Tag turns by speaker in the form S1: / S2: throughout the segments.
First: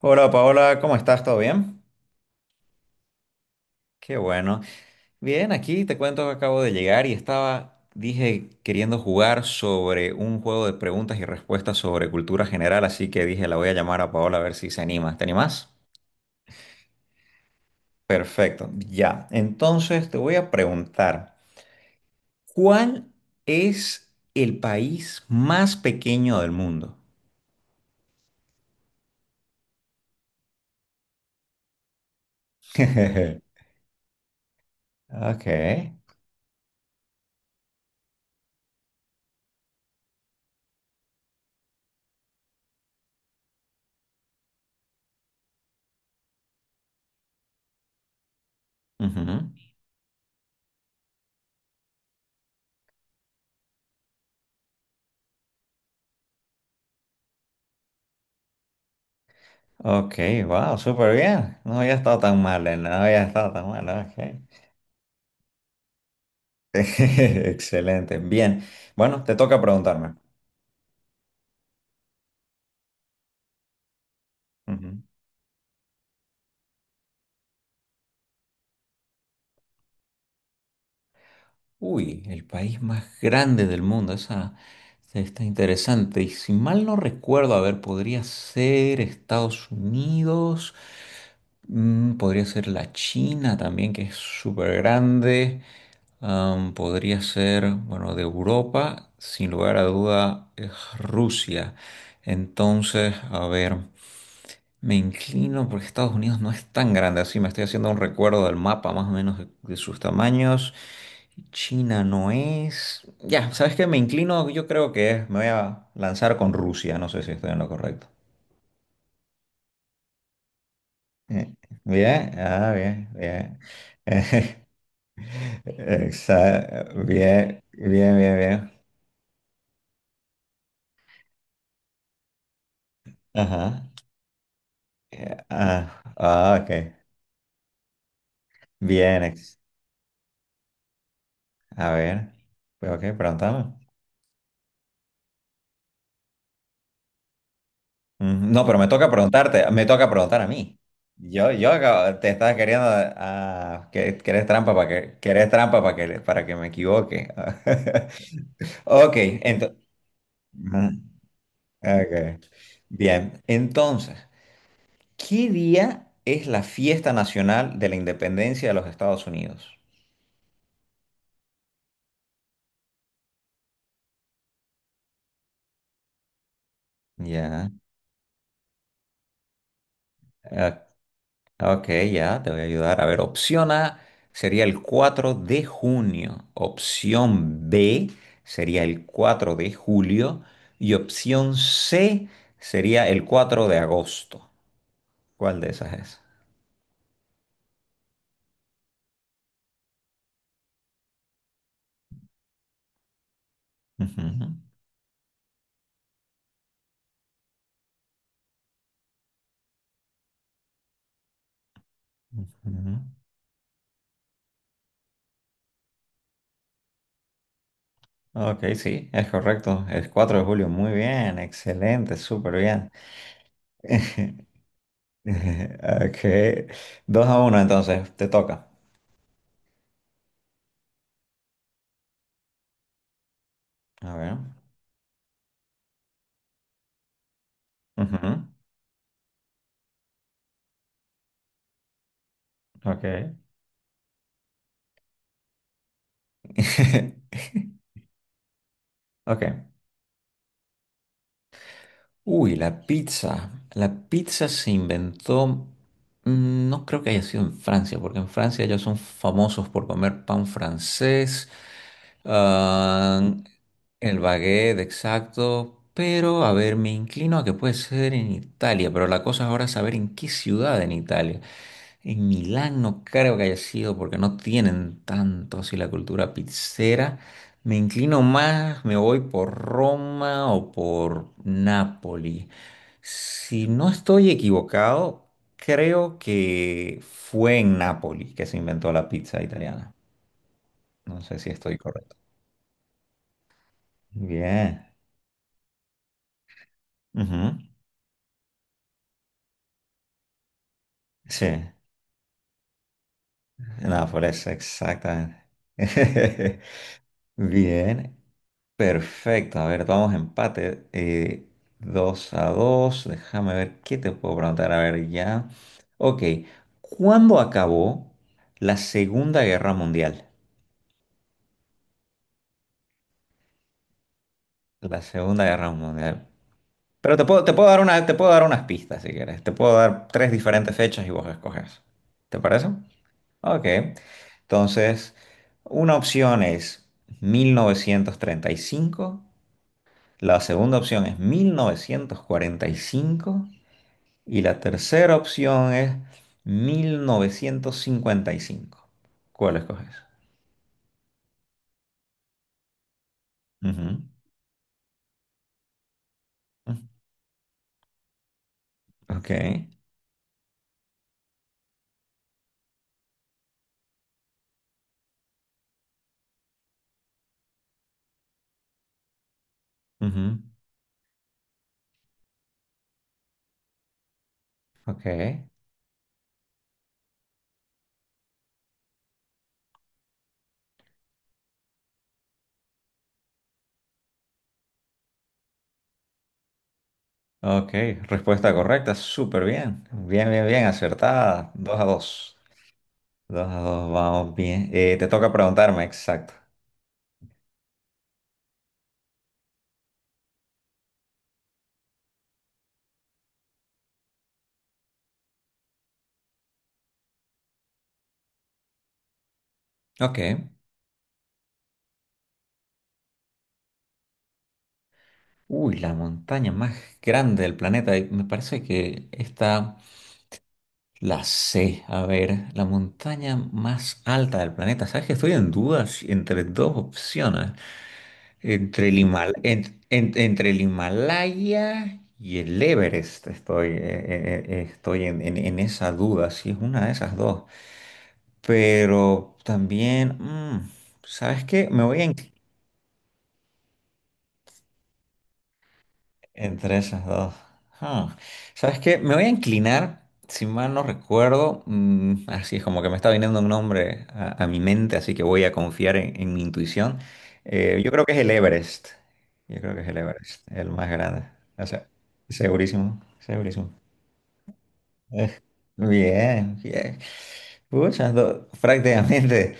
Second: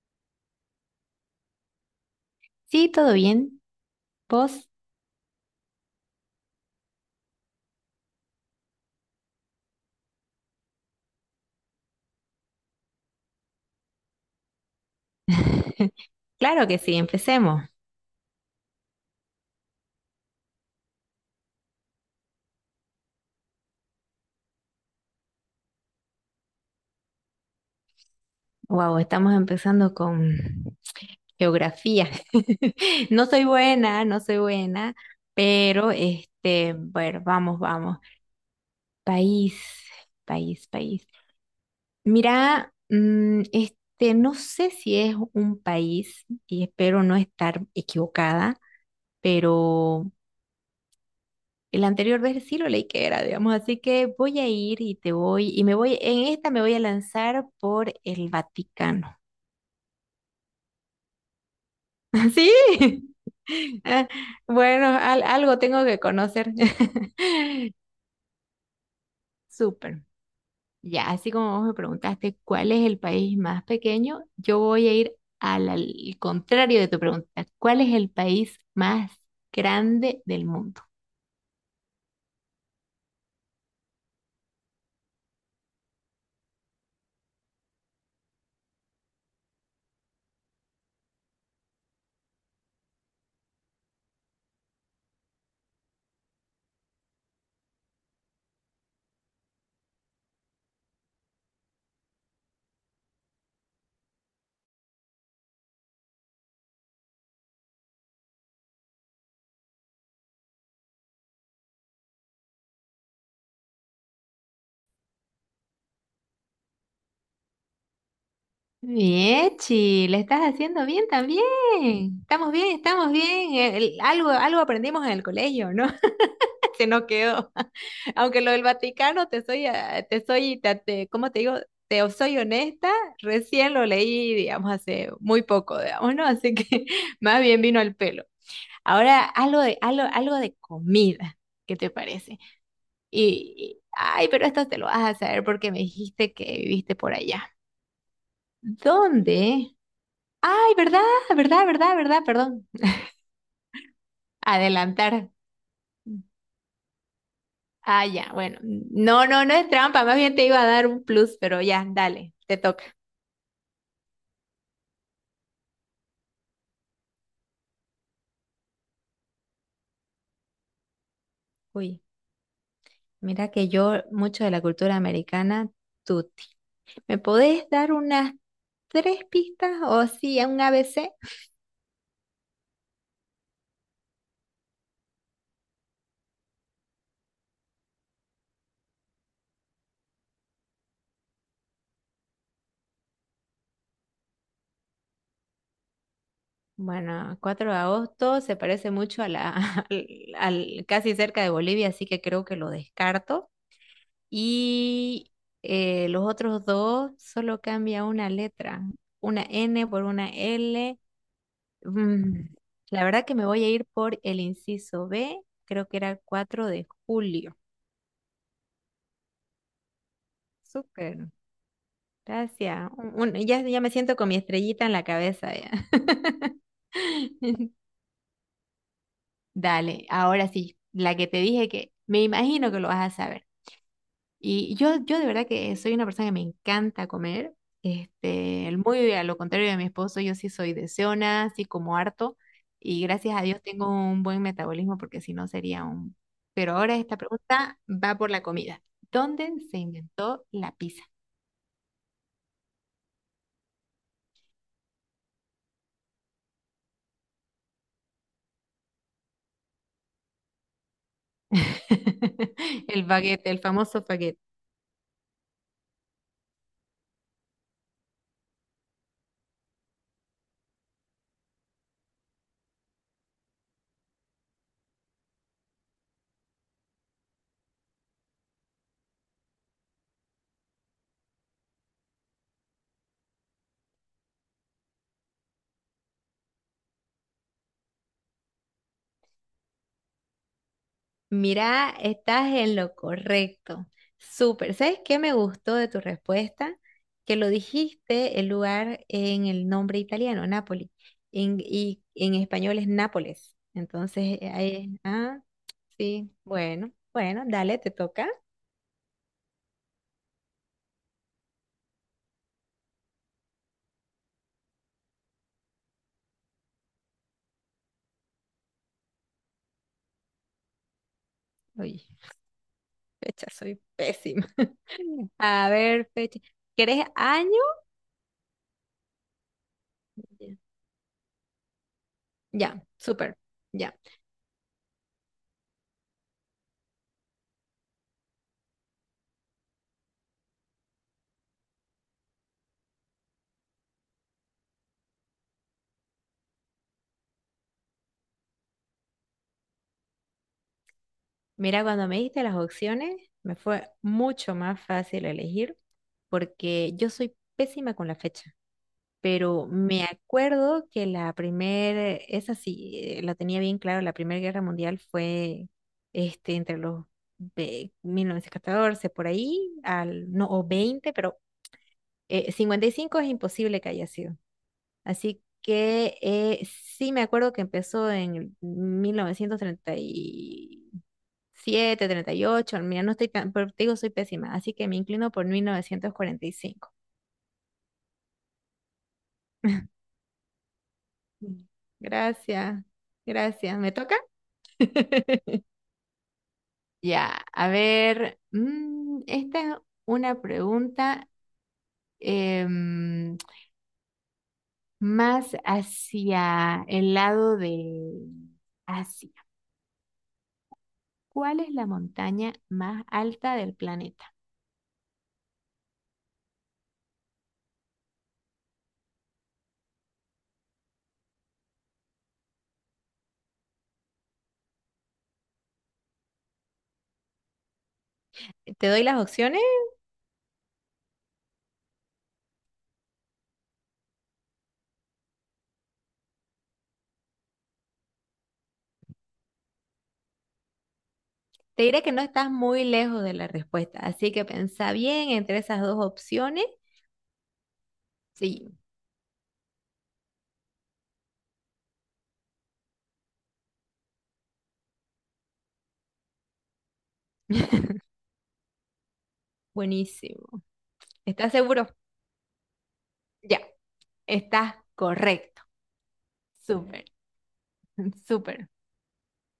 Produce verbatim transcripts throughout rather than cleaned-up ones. S1: Hola Paola, ¿cómo estás? ¿Todo bien?
S2: Sí, todo bien.
S1: Qué bueno.
S2: ¿Vos?
S1: Bien, aquí te cuento que acabo de llegar y estaba, dije, queriendo jugar sobre un juego de preguntas y respuestas sobre cultura general, así que dije, la voy a llamar a Paola a ver si se anima. ¿Te animas?
S2: Claro que sí, empecemos.
S1: Perfecto, ya. Entonces te voy a preguntar, ¿cuál es el país más pequeño del mundo?
S2: Wow, estamos empezando con geografía. No soy buena, no soy buena,
S1: Ok.
S2: pero este, bueno, vamos, vamos. País, país, país. Mira, mm, este, no sé si es un país y espero no estar equivocada,
S1: Ujú.
S2: pero el anterior vez sí lo leí que era, digamos, así que voy a ir y te voy, y me voy, en esta me voy a lanzar por el Vaticano.
S1: Ok, wow, súper bien. No había estado tan mal, eh, no
S2: ¿Sí?
S1: había estado tan mal,
S2: Ah,
S1: ok.
S2: bueno, al- algo tengo que conocer.
S1: Excelente. Bien. Bueno, te toca
S2: Súper.
S1: preguntarme.
S2: Ya, así como vos me preguntaste cuál es el país más pequeño, yo voy a
S1: Ujú.
S2: ir al, al contrario de tu pregunta. ¿Cuál es el país más grande del mundo?
S1: Uy, el país más grande del mundo. Esa esa está interesante. Y si mal no recuerdo, a ver, podría ser Estados Unidos. Mm, podría ser la China también, que es súper grande. Am, podría ser, bueno, de Europa, sin lugar a duda, es Rusia. Entonces, a ver. Me inclino porque Estados Unidos no es tan grande así. Me estoy haciendo un recuerdo del mapa más o menos de, de sus tamaños. China no es. Ya, ¿sabes qué? Me inclino, yo creo que es. Me voy a lanzar con Rusia. No sé si estoy en lo correcto.
S2: Viechi, le estás haciendo bien también.
S1: Eh, Bien,
S2: Estamos
S1: ah,
S2: bien,
S1: bien,
S2: estamos bien.
S1: bien.
S2: El- algo, algo
S1: Exa-
S2: aprendimos en el colegio, ¿no? Se nos quedó.
S1: Bien, bien, bien,
S2: Aunque lo del
S1: bien.
S2: Vaticano, te soy, ah, te soy, te, te- ¿cómo te digo? Te soy honesta, recién lo
S1: Ajá.
S2: leí, digamos, hace
S1: Eh,
S2: muy poco,
S1: Ah,
S2: digamos, ¿no? Así
S1: ah, ok.
S2: que más bien vino al pelo.
S1: Bien,
S2: Ahora,
S1: ex-
S2: algo de, algo, algo de comida, ¿qué te
S1: a ver.
S2: parece?
S1: Pues, ok,
S2: Y,
S1: pregúntame.
S2: y- ay, pero esto te lo vas a saber porque me dijiste que viviste por allá.
S1: Mm, no, pero me toca preguntarte,
S2: ¿Dónde?
S1: me toca preguntar a
S2: Ay,
S1: mí.
S2: ¿verdad?
S1: Yo,
S2: ¿Verdad?
S1: yo
S2: ¿Verdad?
S1: acabo-
S2: ¿Verdad?
S1: te estaba
S2: Perdón.
S1: queriendo ah, que, que eres trampa para que, que
S2: Adelantar.
S1: eres trampa para que, para que me equivoque.
S2: Ah, ya, bueno.
S1: Ok,
S2: No, no, no es
S1: entonces.
S2: trampa. Más bien te iba a dar un plus, pero ya, dale, te toca.
S1: Bien, entonces, ¿qué día es la fiesta nacional de la independencia de los Estados Unidos?
S2: Uy, mira que yo mucho de la cultura americana, tuti. ¿Me podés
S1: Ya,
S2: dar unas tres pistas o sí, un
S1: ok.
S2: A B C?
S1: Ok, ya, te voy a ayudar. A ver, opción A sería el cuatro de junio, opción B sería el cuatro de julio y opción C sería el cuatro de agosto. ¿Cuál de esas es?
S2: Bueno, cuatro de agosto se parece mucho a la, al, al- casi cerca de Bolivia, así que creo que lo descarto.
S1: Ujú,
S2: Y eh, los otros dos solo cambia una letra, una N por una L. Mm,
S1: ujú.
S2: la verdad que me voy a ir por el inciso B, creo que era el cuatro de julio.
S1: Ok, sí, es correcto. El cuatro de julio, muy
S2: Súper,
S1: bien, excelente, súper bien.
S2: gracias. Un- un- ya, ya me siento con mi estrellita en la cabeza ya.
S1: Ok, dos a uno, entonces, te toca.
S2: Dale, ahora sí, la que te dije que me imagino que lo vas a saber.
S1: A ver.
S2: Y yo, yo de verdad que soy una persona que me encanta comer.
S1: Ujú,
S2: Este, muy a lo contrario de mi esposo, yo sí soy deseona, así como harto. Y
S1: ok.
S2: gracias a Dios tengo un buen metabolismo porque si no sería un… Pero ahora esta pregunta va por la comida.
S1: Ok.
S2: ¿Dónde se inventó la pizza?
S1: Uy, la pizza. La pizza se inventó, mm, no creo que haya sido en Francia, porque en Francia ya son famosos por comer pan francés.
S2: El
S1: Ah,
S2: baguette, el famoso
S1: el
S2: baguette.
S1: baguette, exacto. Pero, a ver, me inclino a que puede ser en Italia, pero la cosa ahora es saber en qué ciudad en Italia. En Milán no creo que haya sido porque no tienen tanto así la cultura pizzera. Me inclino más, me voy por Roma o por Nápoli. Si no estoy equivocado, creo que fue en Nápoli que se inventó la pizza italiana. No sé si estoy
S2: Mira,
S1: correcto.
S2: estás en lo correcto. Súper.
S1: Bien.
S2: ¿Sabes qué me gustó de tu respuesta? Que lo
S1: Ujú.
S2: dijiste el lugar en el nombre italiano, Nápoli.
S1: Sí.
S2: En- y en español es Nápoles.
S1: No, por
S2: Entonces,
S1: eso,
S2: eh, ahí,
S1: exactamente.
S2: ah, sí, bueno, bueno, dale, te
S1: Bien.
S2: toca.
S1: Perfecto. A ver, vamos a empate. Eh, dos a dos. Déjame ver qué te puedo preguntar. A ver, ya. Ok. ¿Cuándo acabó la Segunda Guerra Mundial?
S2: Uy, fecha, soy pésima.
S1: La Segunda
S2: A
S1: Guerra
S2: ver,
S1: Mundial.
S2: fecha. ¿Quieres
S1: Pero te puedo, te
S2: año?
S1: puedo dar una, te puedo dar unas pistas si quieres. Te puedo dar tres
S2: Ya,
S1: diferentes fechas y vos escoges. ¿Te parece?
S2: ya, súper.
S1: Ok,
S2: Ya.
S1: entonces una opción es mil novecientos treinta y cinco, la segunda opción es mil novecientos cuarenta y cinco y la tercera opción es mil novecientos cincuenta y cinco. ¿Cuál escoges?
S2: Mira, cuando me diste las opciones, me fue
S1: Ujú,
S2: mucho más fácil elegir
S1: ujú,
S2: porque yo soy pésima con la fecha,
S1: ok,
S2: pero me acuerdo que la primera, esa sí, eh, la tenía bien claro, la Primera Guerra Mundial fue este, entre los ve- mil novecientos catorce por ahí, al,
S1: ujú,
S2: no, o veinte, pero eh, cincuenta y cinco es imposible que haya sido.
S1: ok,
S2: Así que eh, sí me acuerdo que empezó en el mil novecientos treinta y siete treinta y ocho, mira, no estoy tan, pero te digo, soy pésima, así que me inclino por mil novecientos cuarenta y cinco.
S1: ok, respuesta correcta, súper bien, bien, bien, bien, acertada. Dos a dos,
S2: Gracias,
S1: dos a
S2: gracias.
S1: dos
S2: ¿Me toca?
S1: vamos bien. Eh, te toca preguntarme, exacto.
S2: Ya, a ver, mm, esta es una pregunta em, más hacia el lado de Asia.
S1: Ok.
S2: ¿Cuál es la montaña más alta del planeta?
S1: Uy, la montaña más grande del planeta. Y me parece que está la C. A ver, la montaña más alta del planeta. ¿Sabes que estoy en dudas entre dos opciones?
S2: ¿Te
S1: Entre el
S2: doy las
S1: Himal-
S2: opciones?
S1: en- en- entre el Himalaya y el Everest. Estoy, eh, eh, eh, estoy en, en- en esa duda, si es una de esas dos. Pero también, mm, ¿sabes qué? Me
S2: Te
S1: voy
S2: diré
S1: a
S2: que no estás muy lejos de la respuesta, así que pensá bien entre esas dos opciones.
S1: entre esas dos. Ah,
S2: Sí,
S1: ¿sabes qué? Me voy a inclinar, si mal no recuerdo, mm, así es como que me está viniendo un nombre a, a mi mente, así que voy a confiar en, en mi intuición. Eh, yo creo que es el Everest. Yo creo que es el Everest,
S2: buenísimo.
S1: el más grande.
S2: ¿Estás
S1: O
S2: seguro?
S1: sea, segurísimo,
S2: Ya,
S1: segurísimo.
S2: estás correcto.
S1: Bien, bien.
S2: Súper,
S1: Pucha, do-
S2: súper.
S1: prácticamente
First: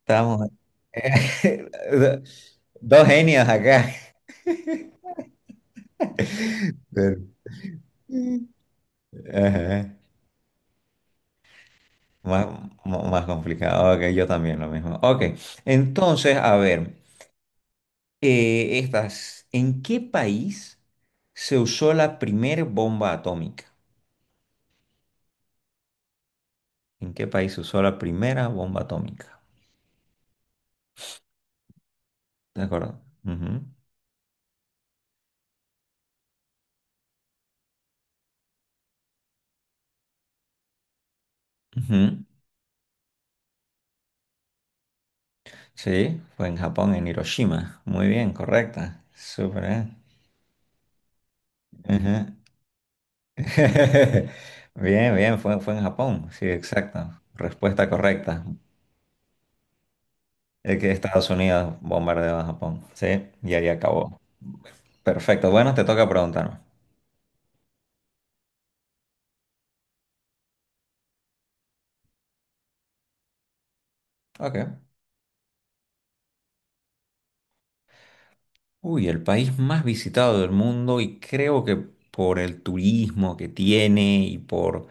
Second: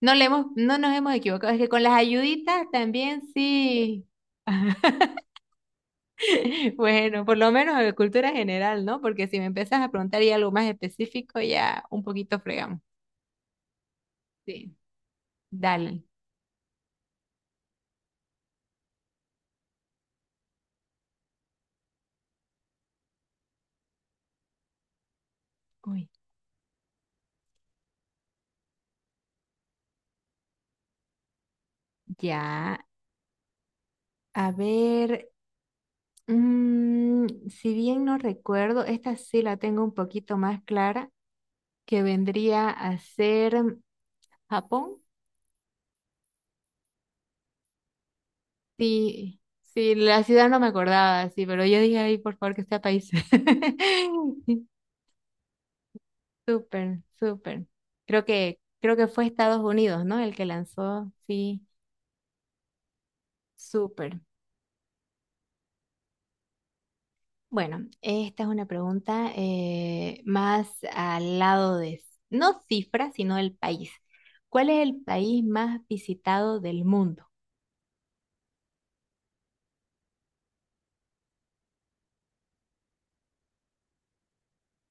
S2: No le hemos, no nos hemos equivocado, es que con las
S1: do-
S2: ayuditas
S1: dos
S2: también
S1: genios acá.
S2: sí.
S1: Pero,
S2: Bueno, por lo menos de cultura general, ¿no? Porque si me empiezas a
S1: ajá.
S2: preguntar y algo más específico, ya un poquito
S1: Más,
S2: fregamos.
S1: mo- más complicado, ok, yo también lo
S2: Sí.
S1: mismo. Ok,
S2: Dale.
S1: entonces, a ver, eh, estas, ¿en qué país se usó la primera bomba atómica?
S2: Uy.
S1: ¿En qué país se usó la primera bomba atómica? ¿De
S2: Ya.
S1: acuerdo? Ujú,
S2: A ver, Mm, si bien no recuerdo, esta sí la tengo un poquito más clara, que
S1: ujú.
S2: vendría a ser Japón.
S1: Sí, fue en Japón, en Hiroshima. Muy bien, correcta.
S2: Sí,
S1: Súper
S2: sí,
S1: bien.
S2: la ciudad no me acordaba, sí, pero yo dije, ay,
S1: Ajá.
S2: por favor, que sea país.
S1: Bien, bien, fue, fue en Japón. Sí,
S2: Súper,
S1: exacto.
S2: súper.
S1: Respuesta
S2: Creo
S1: correcta.
S2: que, creo que fue Estados Unidos, ¿no? El que
S1: Es que
S2: lanzó,
S1: Estados
S2: sí,
S1: Unidos bombardeó a Japón. Sí, y ahí acabó.
S2: súper.
S1: Perfecto, bueno, te toca preguntarme.
S2: Bueno, esta es una pregunta eh, más al lado de, no cifras, sino el país. ¿Cuál es
S1: Ok.
S2: el país más visitado del mundo?
S1: Uy, el país más visitado del mundo y creo que por el turismo que tiene y por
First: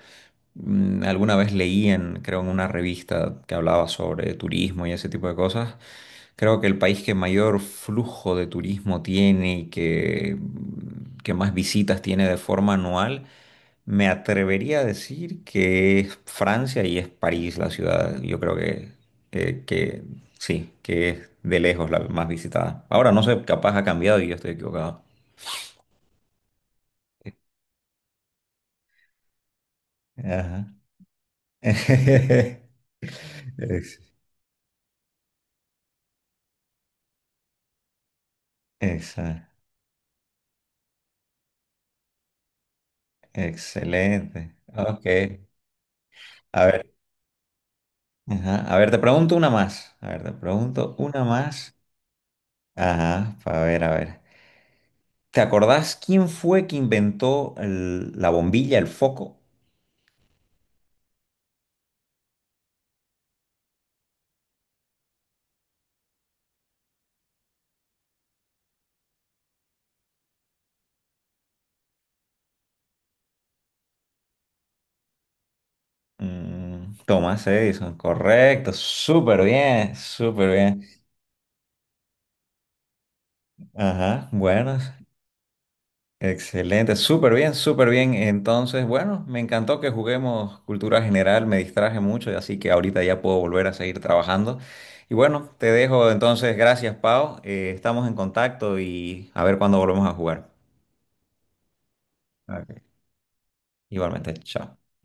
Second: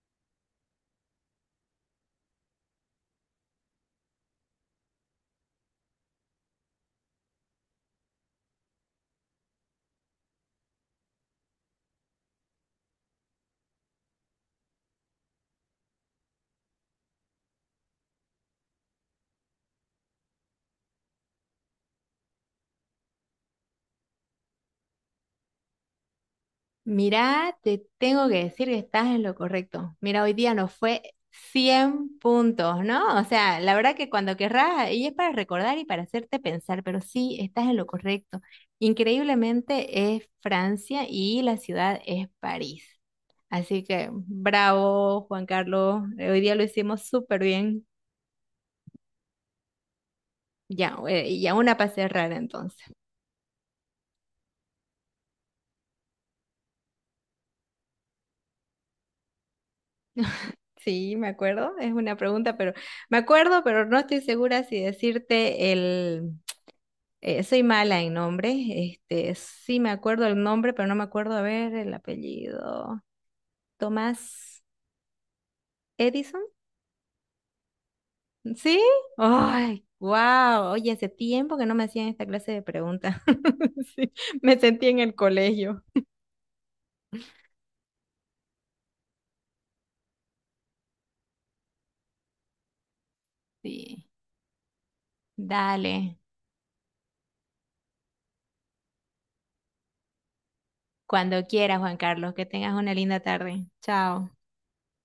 S1: mm, alguna vez leí en, creo, en una revista que hablaba sobre turismo y ese tipo de cosas. Creo que el país que mayor flujo de turismo tiene y que, que más visitas tiene de forma anual, me atrevería a decir que es Francia y es París la ciudad. Yo creo que, eh, que sí, que es de lejos la más visitada. Ahora no sé, capaz ha cambiado y yo estoy equivocado.
S2: Mirá, te tengo que decir que estás en lo correcto. Mira, hoy día
S1: Ajá.
S2: nos fue cien puntos, ¿no? O sea, la verdad
S1: Ex-
S2: que cuando querrás, y es para recordar y para hacerte pensar, pero sí, estás en lo correcto.
S1: Exacto.
S2: Increíblemente es Francia y la ciudad es París. Así que
S1: Excelente. Ok.
S2: bravo, Juan Carlos. eh, Hoy día lo
S1: A ver,
S2: hicimos súper bien.
S1: ajá, a ver, te pregunto una más. A ver, te pregunto
S2: Ya,
S1: una
S2: eh, y ya
S1: más.
S2: una para cerrar entonces.
S1: Ajá, a ver, a ver. ¿Te acordás quién fue que inventó el- la bombilla, el foco?
S2: Sí, me acuerdo, es una pregunta, pero me acuerdo, pero no estoy segura si decirte el… Eh, soy mala en nombres, este, sí me acuerdo el nombre, pero no me acuerdo, a ver, el apellido. Tomás Edison,
S1: Mm, Thomas Edison, correcto,
S2: ¿sí?
S1: súper
S2: ¡Ay,
S1: bien, súper
S2: wow!
S1: bien.
S2: Oye, hace tiempo que no me hacían esta clase de preguntas. Sí,
S1: Ajá,
S2: me
S1: bueno,
S2: sentí en el colegio.
S1: excelente, súper bien, súper bien. Entonces, bueno, me encantó que juguemos cultura general, me distraje mucho, así que ahorita ya puedo volver a seguir
S2: Sí.
S1: trabajando. Y bueno, te dejo
S2: Dale,
S1: entonces, gracias Pau. Eh, estamos en contacto y a ver cuándo volvemos a jugar.
S2: cuando quieras, Juan Carlos, que tengas
S1: Ok.
S2: una linda tarde. Chao.
S1: Igualmente, chao.